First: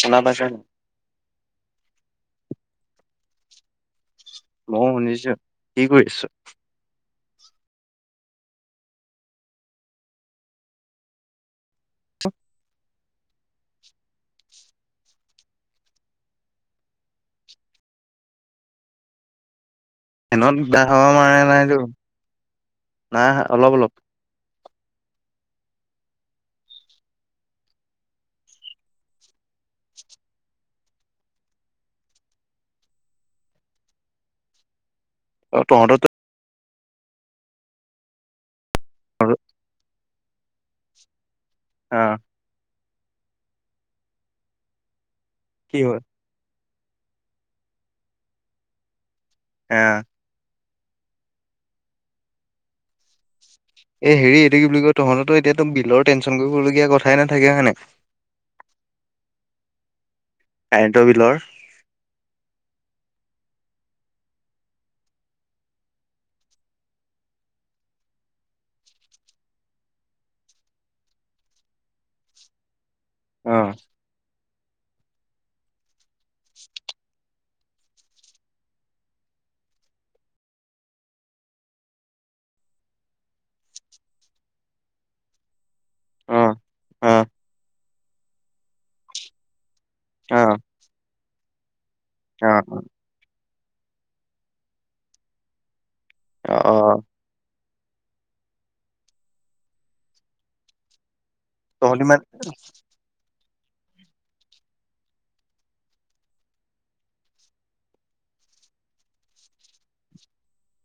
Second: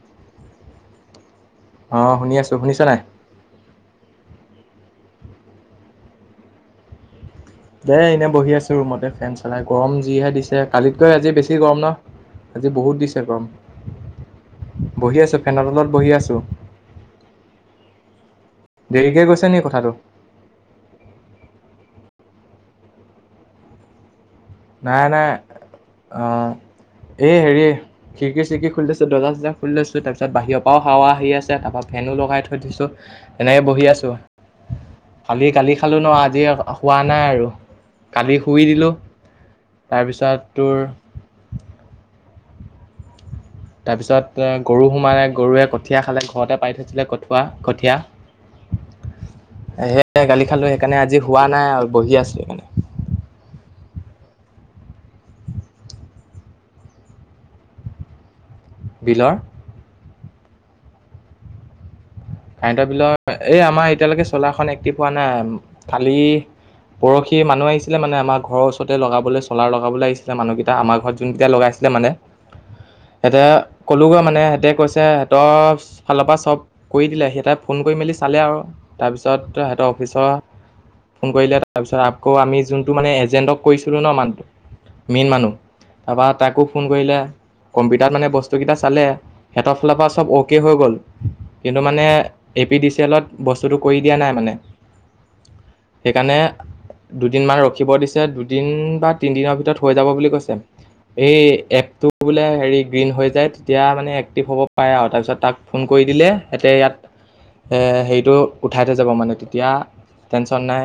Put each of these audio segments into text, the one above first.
শুনা পাইছ অ', শুনি আছো শুনিছ নাই। মই শুনিছো কি কৰিছো। দেই এনে বহি আছো ৰুমতে ফেন চলাই গৰম যিহে দিছে কালিতকৈ আজি বেছি গৰম ন আজি বহুত দিছে গৰম বহি আছো ফেনৰ তলত বহি আছোঁ দেৰিকে গৈছে নি কথাটো [unintelligible] না অলপ অলপ নাই, নাই অ', এই হেৰি খিৰিকি চিৰিকি খুলি লৈছো দৰ্জা চজা খুলি লৈছো তাৰিছত বাহিৰৰ পৰাও হাৱা আহি আ তাৰ হেনো লগাই থৈ দিছো তেনেকে বহি আছো কালি, অ কালি খালো তহঁতৰ ন আজি খোৱা নাই আৰু কালি শুই দিলো অ তাৰপিছত তোৰ আহ, তাৰ পিছত এ গৰু সোমালে গৰুৱে কি হ'ল? কঠিয়া খালে ঘৰতে পাই থৈছিলে কঠুৱ কঠীয়া অ সে গালি খালৈ সেইকাৰণে আজি হোৱা নাই আৰু বহি আছোঁ সেইকাৰণে এ, হেৰি এইটো কি বুলি কয় তহঁতো এতিয়াাতো বিলৰ টেনশচন কৰিবলগীয়া কথাই নাথাকে হয়ানে বিলৰ? কাৰেণ্ট বিলৰ কাৰেণ্টৰ বিলৰ এই আমাৰ এতিয়ালৈকে চলাৰখন এক্টিভ হোৱা নাই কালি পৰহি মানুহ আহিছিলে মানে আমাৰ ঘৰ ওৰতে লগাবলৈ চলাৰ লগাবলৈ আহিছিলে মানুহকেইটা আমাৰ ঘৰত যোনকেইটা লগাইছিল ছিলে মানে সিহঁতে অ ক'লোঁগৈ মানে সিহঁতে কৈছে সিহঁতৰ ফালৰ পৰা চব কৰি দিলে সিহঁতে ফোন কৰি মেলি চালে আৰু তাৰপিছত সিহঁতৰ অফিচৰ ফোন কৰিলে তাৰপিছত আকৌ আমি যোনটো মানে এজেণ্টক কৈছিলো ন মানুহ মেইন মানুহ তাৰপা অ তাকো ফোন অ কৰিলে কম্পিউটাৰত মানে বস্তু কেইটা চালে এৰালৰ পৰা চব অ অ'কে হৈ গ'ল টো মানে অ এ পি ডি চি এলত বস্তুটো কৰি দিয়া নাই মানে সেইকাৰণে অ অ দুদিনমান ৰাখিব দিছে দুদিন বা তিনিদিনৰ ভিতৰত হৈ যাব বুলি কৈছে এই তহঁতি এপটো মানে বোলে হেৰি গ্ৰীণ হৈ যায় এতিয়া মানে এক্টিভ হ'ব পাৰে আৰু তাৰপিছত তাক ফোন কৰি দিলে সিহঁতে ইয়াত হেৰিটো উঠাই থ যাব মানে তেতিয়া টেনশ্যন নাই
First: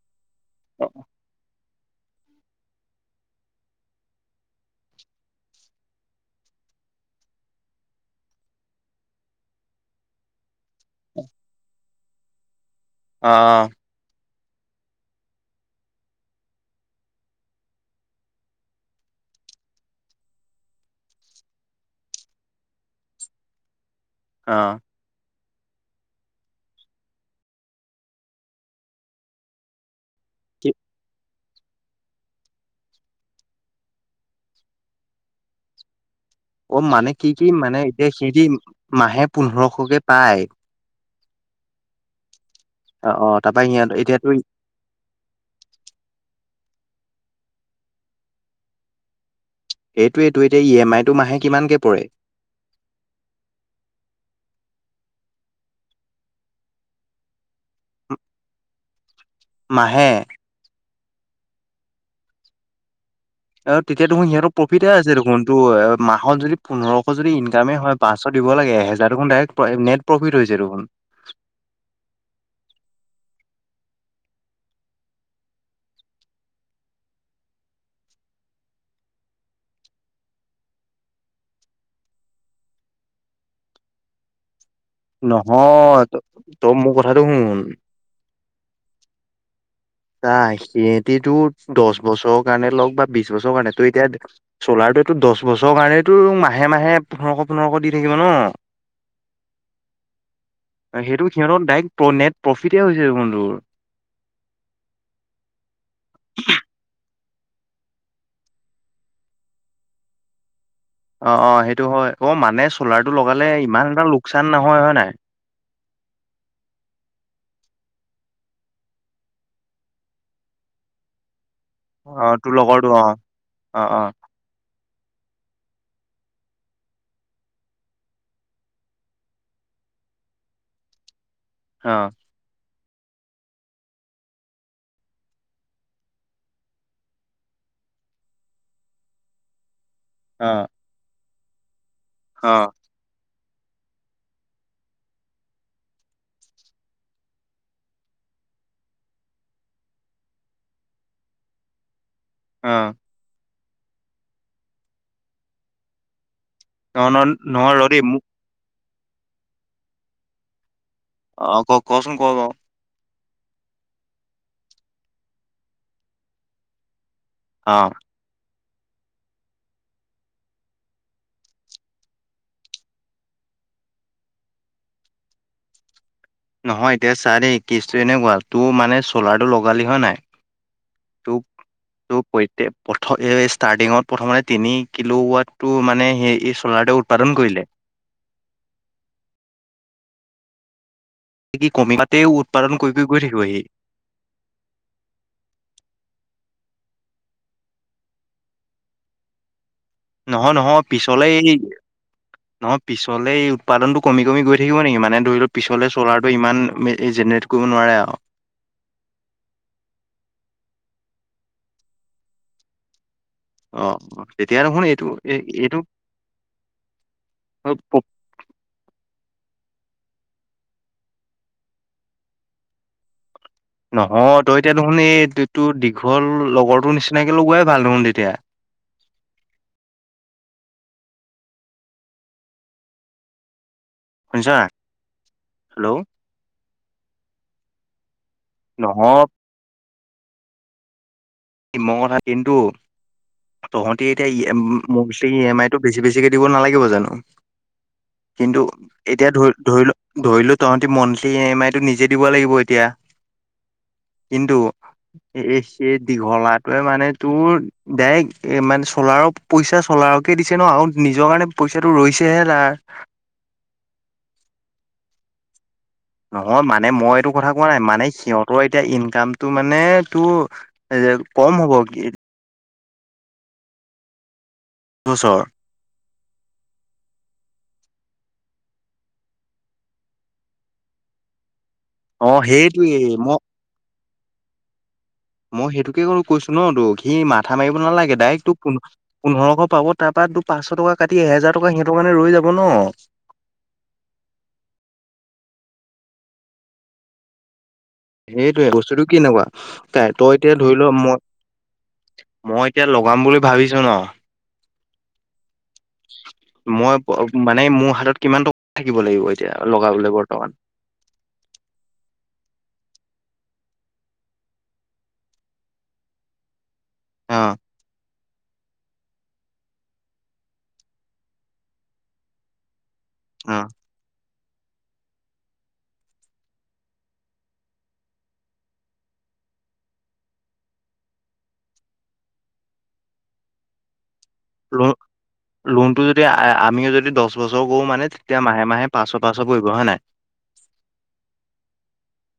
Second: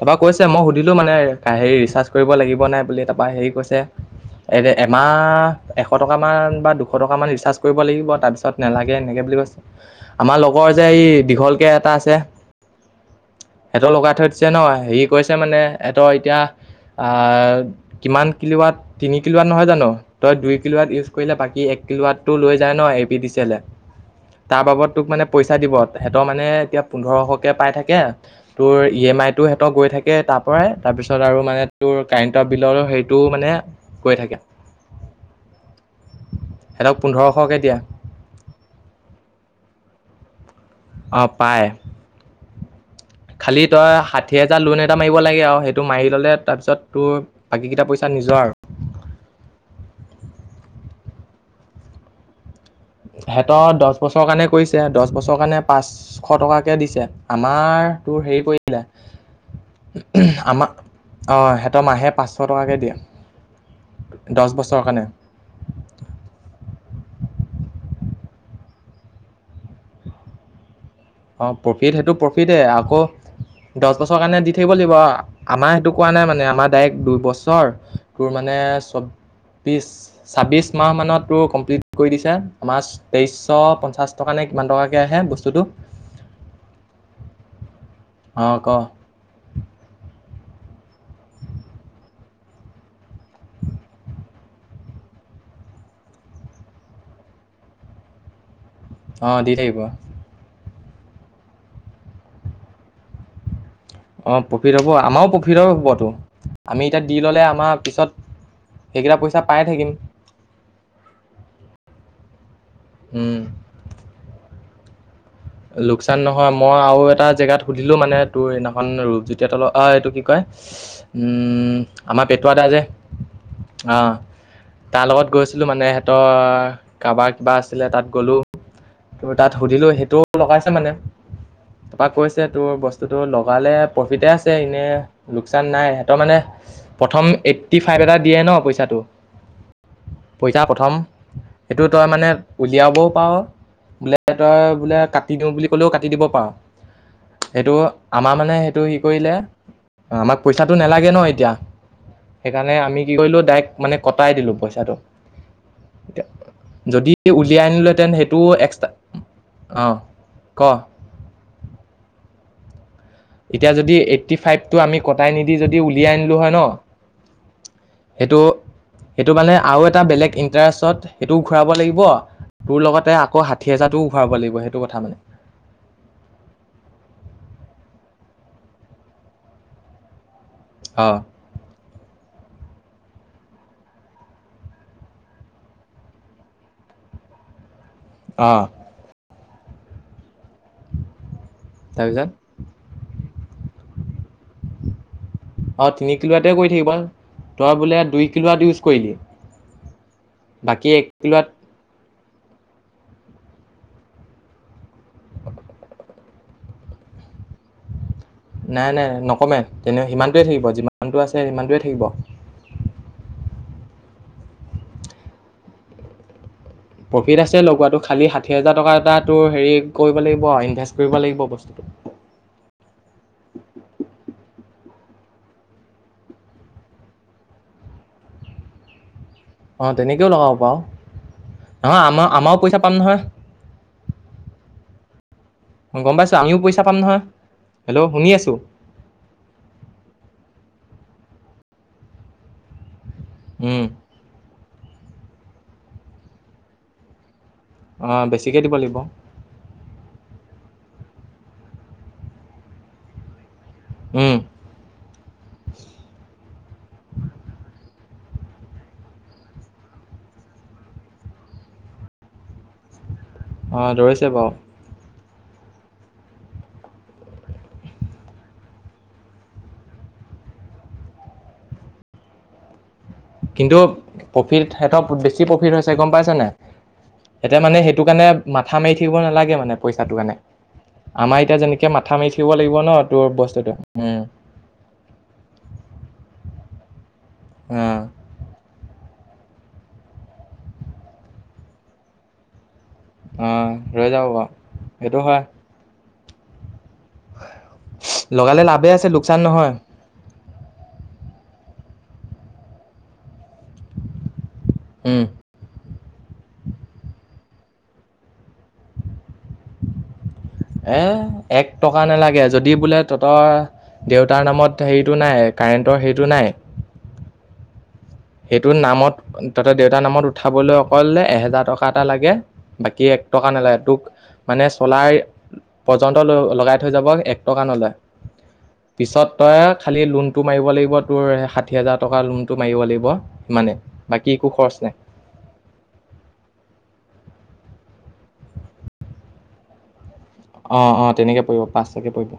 তপ কৈছে মই সুধিলো মানে হেৰি ৰিচাৰ্জ কৰিব লাগিব নাই বুলি তাৰপৰা হেৰি কৈছে। এ- এমাহ এশ টকা মান বা দুশ টকা মান ৰিচাৰ্জ কৰিব লাগিব তাৰপিছত নালাগে এনেকে বুলি কৈছে। আমাৰ লগৰ যে এই দীঘলকে এটা আছে অ সিহতৰ লগাই থৈ। ছে নহয় হেৰি কৈছে মানে এতৰ এতিয়া আহ কিমান কিলাত তিনি কিলাত নহয় জানো তই দুই কিলোৱাত ইউজ কৰিলে বাকী টো লৈ যায় ন A P D C L এ অ তাৰ বাবদ তোক মানে। [unintelligible] পইচা দিব সিহতৰ মানে এতিয়া পোন্ধৰশকে পাই থাকে তোৰ ই এম আই টো সিহতৰ গৈ থাকে। তাৰ পৰাই কি তাৰ পিছত আৰু মানে তোৰ কাৰেণ্টৰ বিললৈ সেইটো মানে গৈ থাকে। অ, সিহঁতক মানে কি - কি পোন্ধৰশকে দিয়ে মানে এতিয়া সেইতি মাহে পোন্ধৰশকে পায়। অ, পায়। অ অ খালি তাৰপৰা সিহঁত তই এতিয়াতো ষাঠি হেজাৰ লোন এটা মাৰিব লাগে আৰু সেইটো মাৰি ললে তাৰপিছত তোৰ বাকীকিতা পইচা নিজৰ আৰু। এইটোয়েটো এতিয়া ই এম আইটো মাহে কিমানকে পৰে? সিহঁতৰ দ'চ বছৰ কাৰণে কৰিছে দ'চ বছৰ কাৰণে পাঁচশ টকাকে দিছে আমাৰ তোৰ হেৰি কৰিলো মাহে আমাৰ অ', সিহঁতৰ মাহে পাঁচশ টকাকে দিয়ে। অ', তেতিয়া দেখোন দহ সিহঁতৰ বছৰৰ প্ৰফিটে কাৰণে আছে দেখোন টো এ মাহত যদি পোন্ধৰ যদি ইনকামে হয় পাঁচশ দিব লাগে, এহেজাৰ দেখোন ডৰেক্ট নেট প্ৰফিট হৈযাই দেখোন। অ, প্ৰফিট সেইটো প্ৰফিতে আকৌ দ'চ বছৰ কাৰণে দি থাকিব লাগিব, আমাৰ সেইটো কৰা নাই মানে আমাৰ ডাইৰেক্ট দুইবছৰ তোৰ মানে মানে চব ছাব্বিছ মাহ মানতোৰ কমপ্লিট কৰি দিছে, আমাৰ তেইছশ পঞ্চাছ টকা নে কিমান টকাকৈ আহে বস্তুটো? নহয় তই মোৰ কথাটো শুন। অ', ক ত সিহেতিটো দশ বছৰৰ কাৰণে লওক বা বিশ বছৰৰ কাৰণে তৈ এতিয়া চ'লাৰটো দশ বছৰৰ কাৰণেতো মাহে মাহে পোন্ধৰশ পোন্ধৰশ দি থাকিব ন? অ', দি থাকিব। সেইটো সিহঁতৰ ডাইৰেক্ট নেট প্ৰফিটে হৈছে দেখুন তোৰ। অ', প্ৰফিট হ'ব আমাৰো প্ৰফিটৰ হ'বতো আমি এতিয়া দি ল'লে আমাৰ পিছত সেইকেইটা পইচা পায় থাকিম। অ', অ', সেইটো হয় অ', মানে চলাৰটো লগালে ইমান এটা লোকচান নহয় হয় নাই? লোকচান নহয় মই আৰু এটা জেগাত সুধিলো মানে তোৰ সেইদিনাখন ৰূপজ্যোতি হতৰ অ, এইটো কি কয়? উম, আমাৰ অ', তোৰ পেটুৱাদা যে লগৰটো অ', অ, তাৰ লগত গৈছিলো মানে সিহঁতৰ কাৰোবাৰ কিবা আছিলে তাত গ'লো। তোৰ তাত সুধিলো সেইটোও লগাইছে মানে তাপা অ', কৈছে তোৰ বস্তু বস্তুটো লগালে প্ৰফিতে আছে এনেই লোকচান নাই সিহঁতৰ মানে প্ৰথম এইটিফাইভ এটা দিয়ে ন পইচাটো অ', পইচা প্ৰথম সেইটো তই মানে অ'। উলিয়াবও পাৰ বোলে তই বোলে কাটি দিওঁ বুলি ক'লেও কাটি দিব পাৰ। সেইটো আমাৰ মানে সেইটো হি কৰিলে আমাক পইচাটো নালাগে ন এতিয়া। সেইকাৰণে অ আমি কি কৰিলো ডাইৰেক্ট মানে কটাই দিলো পইচাটো ন যদি ন উলিয়াই নহয় ৰৰি আনিলেহেঁতেন মোক সেইটো এক্সটা অ', ক। অ', ক কচোন ক ক। এতিয়া যদি এইটটিফাইভটো আমি কটাই নিদি যদি উলিয়াই আনিলো হয় ন। অ সেইটো সেইটো মানে আৰু এটা বেলেগ ইণ্টাৰেষ্টত সেইটো ঘূৰাব লাগিব তোৰ লগতে আকৌ ষাঠি হাজাৰটোও ঘূৰাব লাগিব সেইটো কথা মানে। নহয় এতিয়া চা দেই কেছটো এনেকুৱা তোৰ মানে চলাৰটো লগালি হয় নাই। অ তোক তোৰ প্ৰত্যক প্ৰথ এই ষ্টাৰ্টিঙত প্ৰথমতে তিনি কিলোৱাতটো মানে সেই এই চ'লাৰটো উৎপাদন কৰিলে অ', কি কমি তাৰপিছত তাতেও উৎপাদন কৰি কৰি গৈ থাকিবহি। অ', তিনি কিলোৱাতে কৰি থাকিব তই বোলে দুই কিলো ৱাত ইউজ কৰিলি নহয় নহয় বাকী এক পিছলে কিলোৱাত নহয় পিছলে উৎপাদনটো কমি কমি গৈ থাকিব নেকি মানে ধৰি লও পিছলে চলাৰটো ইমান এ এ জেনেৰেট কৰিব নোৱাৰে আৰু। নাই নাই নকমে তেনে সিমানটোৱে থাকিব যিমানটো আছে সিমানটোৱে থাকিব। [inaudible] অ', তেতিয়া দেখুন এইটো এই এইটো প্ৰফিট আছে লগোৱাটো খালি ষাঠি হাজাৰ টকা এটা তো। হেৰি কৰিব লাগিব ইনভেষ্ট কৰিব লাগিব বস্তুটো। নহয় তই এতিয়া দেখোন এই তো দীঘল লগৰটোৰ নিচিনাকে লগোৱাই ভাল দেখোন তেতিয়া [inaudible] অ, তেনেকেও লগাব পাৰু নহয় আমাৰ আমাৰো পইচা পাম নহয়। শুনিছনে নাই। গম পাইছো আমিও পইচা পাম নহয় হেল্ল', শুনি আছো। নহয় মই কথা দন্তটো উম, তহতি এতিয়া উম, মোৰ ই এম আই টো বেছি বেছিকে দিব নালাগিব জানো। অঁ কিন্তু বেছিকৈ দিব লাগিব এতিয়া ধৰি - ধৰিল - ধৰিলো তহতি মন্থলি ই এম আই টো নিজে দিব লাগিব এতিয়া উম, কিন্তু এ দীঘলা টোৱে মানে তোৰ ডাইৰেক্ট এ মানে চলাৰৰ পইচা চলাৰকে দিছে ন আৰু। নিজৰ কাৰণে পইচাটো ৰৈছেহে তাৰ। অ, ধৰিছে বাৰু। নহয় মানে মই এইটো কথা কোৱা নাই মানে সিহতৰ এতিয়া ইনকামতটো মানে তটো কম হ'ব কি? কিন্তু প্ৰফিট সিহতৰ বছৰ বেছি প্ৰফিট হৈছে গম পাইছেনে এহতিতে মানে সেইটো কাৰণে মাথা মাৰি থাকিব নালাগে মানে পইচাটো কাৰণে আমাৰ এতিয়া যেনে একে মাথা অ মাৰি থিব লাগিব ন সেইটোয়ে তোৰ মই বস্তুটো উম, মই সেইটোকে কৰলো কৈছো ন তোক সি মাথা মাৰিব অঁ নালাগে ডাইৰেক্ট তোক পোন্ধৰশ পাব তাৰপৰা পাচশ টকা কাটি এহেজাৰ টকা সিহতৰ মানে ৰৈ যাব ন। আহ, ৰৈ যাব বাৰু সেইটো হয়। হয় - হয়। সেইটোয়ে বস্তুতটো কেনেকুৱা তাই তই এতিয়া ধৰি লোৱা মই মই এতিয়া লগাম বুলি ভাবিছো ন। হম মই মানে মোৰ হাতত কিমান টকা থাকিব লাগিব এতিয়া লগাবলৈ বৰ্তমান এ- এক টকা নালাগে যদি বোলে তহতৰ দেউতাৰ নামত হেৰিটো নাই এক কাৰেণ্টৰ সেইটো নাই। আহ, সেইটো নামত তহতে দেউতাৰ নামত উঠাবলৈ অক এহেজাৰ টকা এটা লাগে। বাকী এক টকা অ নালাগে তোক মানে চলাই পৰ্যন্ত লগাই থৈ যাব এক টকা নলয়। পিছত তই খালি লোন টো মাৰিব লাগিব তোৰ ষাঠি হাজাৰ টকা লোন টো মাৰিব লাগিব। সিমানে লোন লোনটো যদি আমিও যদি দহ বছৰ কৰো মানে এতিয়া মাহে মাহে পাচশ - পাচশ পৰিব হয় নে নাই। অ - অ তেনেকৈ পৰিব পাচটাকে পৰিব।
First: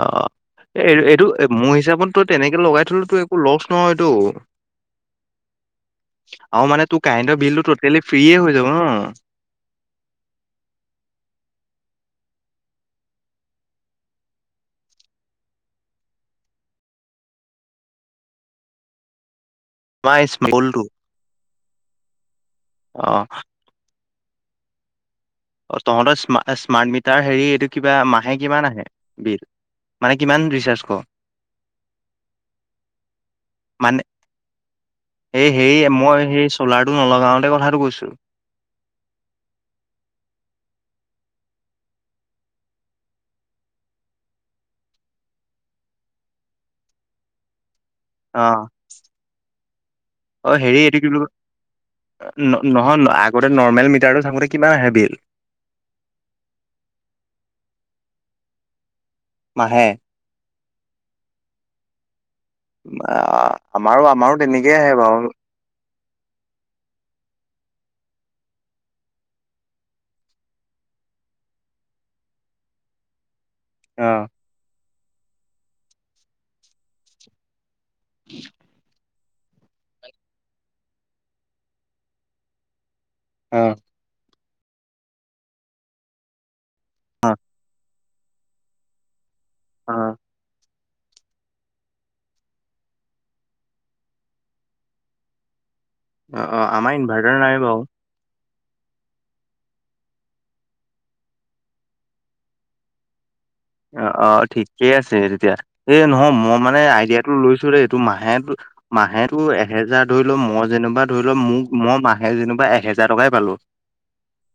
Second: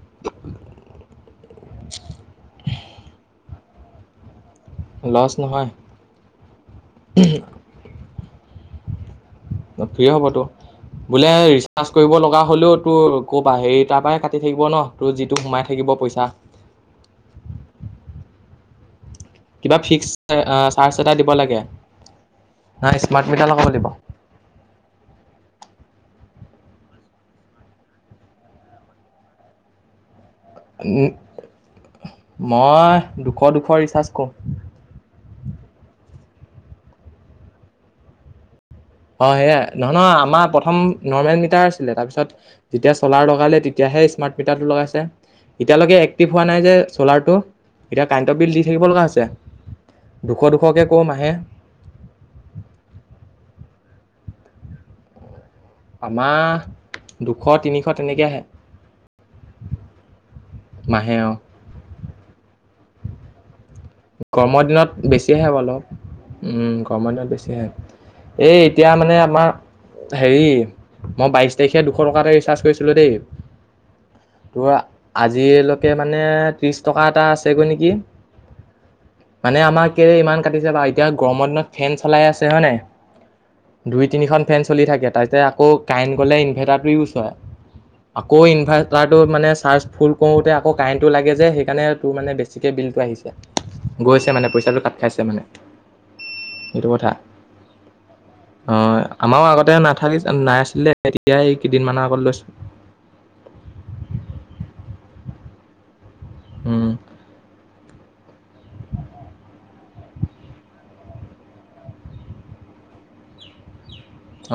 অ'। এই এইটো এইবোৰ লছ নহয়টো লছ নহয় আৰু মানে তোৰ কাৰেণ্টৰ বিল টোটেলি ফ্ৰীয়ে হৈ যাব অ, ফ্ৰি হ'বতো। বোলে ৰিচাৰজ কৰিব লগা হলেও তোৰ ক'বা হেৰি তাৰ পৰা কাটি থাকিব ন তোৰ যিটো সোমাই থাকিব। পইচা কিবা ফিক্স স্মলটো চাৰ্জ এটা দিব লাগে। নাই অ'। স্মাৰ্ট মিটাৰ লগাব লাগিব। অ, তহতৰ্ম স্মাৰ্ট মিটাৰ হেৰি এইটো কিবা মাহে কিমান আহে বিল মানে। কিমান ৰিচাৰ্জ কৰ? মই দুশ - দুশ মানে ৰিচাৰ্জ কৰো। এই হে মই সেই চলাৰটো নলগাওতে কথাটো কৈছো। হয় সেয়াই নহ নহ আমাৰ প্ৰথম নৰ্মেল মিটাৰ আছিলে তাৰপিছত যেতিয়া চলাৰ লগালে তেতিয়া স্মাৰ্ট মিটাৰটো লগাইছে, এতিয়ালৈকে এক্টিভ হোৱা নাই যে চলাৰটো। এতিয়া কাৰেণ্টৰ বিল অ', দি থাকিব লগা আছে। অ হেৰি এইটো কি বুলি, নহয় আগতে নৰ্মেল ম [unintelligible] কিমান হেবিল আমাৰ দুশ তিনিশ তেনেকৈ আহে। মাহে মাহে অ। আমাৰো আমাৰো গৰমৰ তেনেকেই দিনত আহে বেছি বাৰু। আহে অলপ উম গৰমৰ দিনত বেছি আহে, এই এতিয়া মানে আমাৰ হেৰি, মই বাইছ তাৰিখে দুশ টকা এটা ৰিচাৰ্জ কৰিছিলোঁ দেই। অ', তোৰ আজিলৈকে মানে ত্ৰিশ টকা এটা আছেগৈ নেকি? কি মানে আমাকে ইমান কাটিছে নহয়, এতিয়া গৰমৰ দিনত ফেন চলাই আছে হয় নাই। অ'। দুই তিনিখন ফেন চলি থাকে, তাতে আকৌ কাৰেট গলে ইনভাৰ্টাৰ। হয় আকৌ ইনভাৰ্টাৰটো মানে চাৰ্জ ফুল অ', কৰোতে আকৌ কাৰেণ্টটো লাগে যে, সেইকাৰণে তোৰ মানে বেছিকৈ বিলটো আহিছে। গৈছে মানে পইচাটো কাট খাইছে মানে। অ অ সেইটো আমাৰ কথা ইনভাৰ্টাৰ নাই বাৰু। অ আমাৰো আগতে নাথাকিছে নাইছিলে এতিয়াই কেইদিনমানানৰ আগত লৈছো। অ অ ঠিকে আছে তেতিয়া, এই নহয় মই মানে উম আইডিয়া টো লৈছো ৰে ত মাহে মাহেো এহেজাৰ ধৰি লও মই যেনিবা ধৰি লও মোক মই মাহে যেনিবা এহে হেজাৰ টকাই পালো।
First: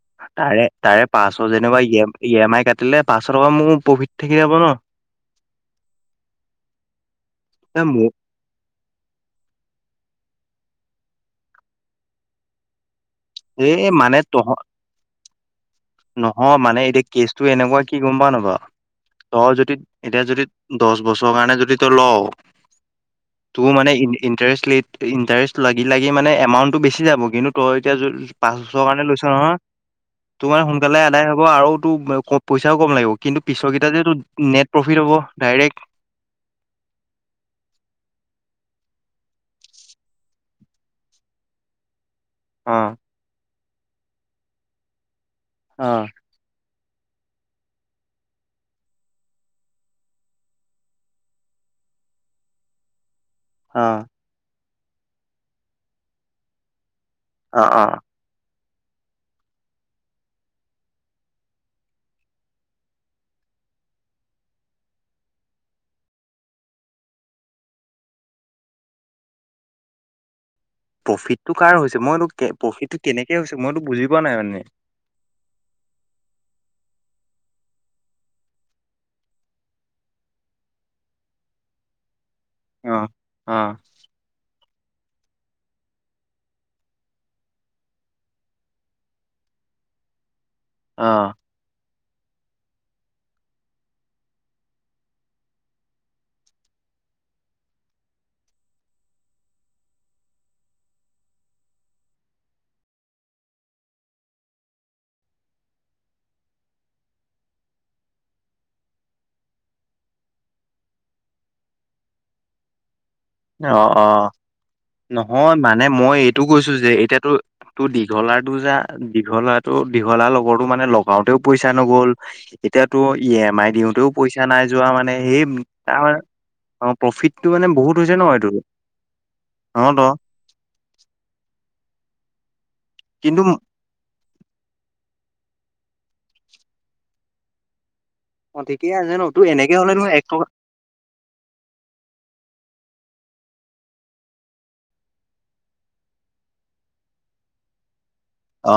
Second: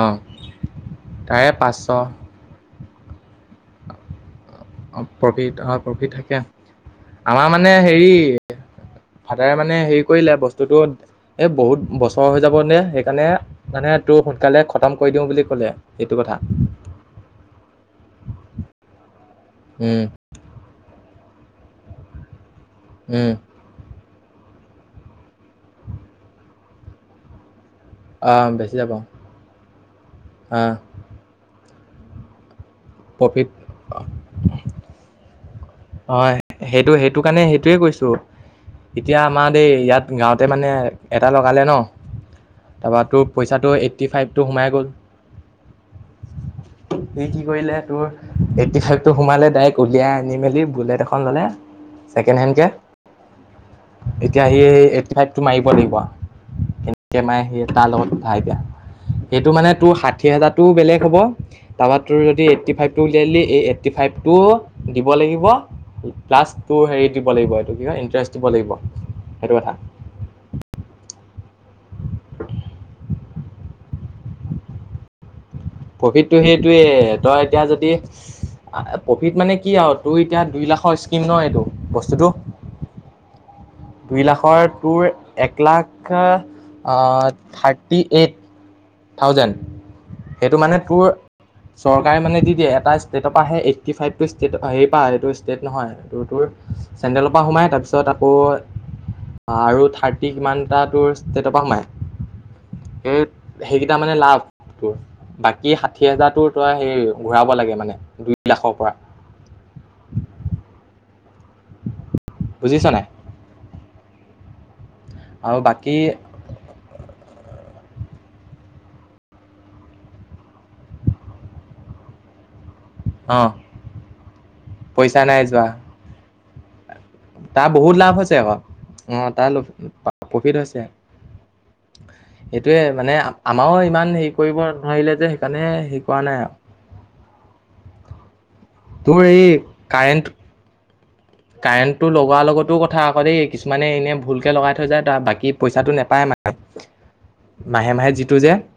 অ তাৰে তাৰে পাঁচশ যেনিবা ই ই এম আই কাটিলে পাঁচশ টকা মোৰ প্ৰফিট। থাকি যাব ন। অ প্ৰফিট হয় প্ৰফিট থাকে আমাৰ মানে এ হেৰি মোক ফাদাৰে মানে হেৰি কৰিলে বস্তু ততো এই বহুত বছৰ হৈ যাবে নে‌, সেইকাৰণে এই মানে তোৰ তহ সোনকালে খতম কৰি দিওঁ বুলি ক নহয় মানে এতিয়া কেচটো এনেকুৱা কি গম পা নাপা? তই যদি উম এতিয়া যদি দছ বছৰৰ কাৰণে যদি তই ল উম তোৰ মানে ইণ্টাৰেষ্ট ইন্টাৰেষ্ট লাগি লাগি মানে এমাউন্টটো বেছি যাব কিন্তু ত এতিয়া য আহ পাঁচ বেছি বছৰ যাব কাৰণে লৈছ নহয় তোমাৰ আহ শু হ'ব আৰুতো পইচাও কম লাগিব, কিন্তু প্ৰফিট পিছকেইটা যেটো নেট প্ৰফিট হ'ব ডাইৰেক্ট। অ সেইটো সেইটো কাৰণে সেইটোোৱে কৈছো। এতিয়া আমাৰ দেই, ইয়াত গাঁৱতে মানে এটা লগালে ন। অ'। তাৰপৰা তোৰ পইচাটো এইটি ফাইভটো সোমাই গ'ল। অ', স কি কৰিলে তোৰ এইটটি ফাইভ টো সোমালে ডাইৰেক্ট উলিয়াই আনি মেলি বুলেট এখন ল'লে, ছেকেণ্ড হেণ্ডকে অ'। এতিয়া সি এইট ফাইভ টো মাৰিব লাগিব, কেনেকে মে অ', স তাৰ অ', লগত উঠাই দিয়া। সেইটো মানে তোৰ ষাঠি হাজাৰতটো বেলেগ হ'ব তাৰপৰা তোৰ যদি এইটটি ফাইভটো উলিয়াই দিলি এ এইট ফটি ফাইভটো দিব লাগিব। প্লাছ টু হেৰি দিব লাগিব এইটো কি হয় ইণ্টাৰেষ্ট দিব লাগিব। হেইটো কথা। প্ৰফিটটো কাৰ হৈছে মইতো প্ৰফিটটো কেনেকে হৈছে মইতো বুজি পোৱা নাই মানে প্ৰকিৃতটো সেইটোৱেই তই এতিয়া যদি প্ৰফিট মানে কি আৰু তোৰ এতিয়া দুই লাখৰ স্কিম ন এইটো বস্তুটো। অ' অ'। দুই লাখৰ টুৰ এক লাখ থাৰ্টি এইট থাউজেণ্ড সেইটো মানে টুৰ অ', চৰকাৰে মানে দি দিয়ে এটা ষ্টেটৰ পৰা আহে এইটি ফাইভ ট ষ্টেট হেপ এইটো ষ্টেট নহয় এইটোটোৰ চেণ্ডেলৰ পৰা সোমাই, তাৰ পিছত আকৌ আৰু থাৰ্টি কিমানটা তোৰ ষ্টেটৰ পৰা সোমাই, সেই সেইকেইটা মানে লাভ। বাকী ষাঠি হাজাৰতটো তই সেই ঘূৰাব লাগে মানে, দুই লাখৰ পৰা। [inaudible] বুজিছ নাই? অ' অ ', নহয় আৰু মানে বাকী মই এইটো কৈছোঁ যে, এতিয়াতো টো দি ডলৰটো যা দীঘলাটো, দীঘলাৰ লগৰো মানে লগাওঁতেও পইচা নগ'ল এতিয়াাতো ই অ এম আই দিওঁতেও পইচা নাই যোৱা মানে পইচা নাই সেই যোৱা তাৰ প্ৰফিটটো মানে বহুত লাভ ন হৈছে এইটো আকৌ, অ তাৰ তহঁতৰ প্ৰফিট হৈছে। এইটোৱে মানে কিন্তু আমাৰও ইমান হেৰি কৰিব নোৱাৰিলে যে সেইকাৰণে পোৱা নাই আৰু অ ঠিকেই আছে ন, তোৰ এনেকে হলে ন এক কাৰেণ্ট টকা কাৰেণ্টটো লগোৱাৰ লগতো কথা আকৌ দেই, কিছুমানে এনে ভুলকে লগাই থৈ যায় বাকী পইচাটো নেপায় মানে মাহে মাহে যিটো যে অ।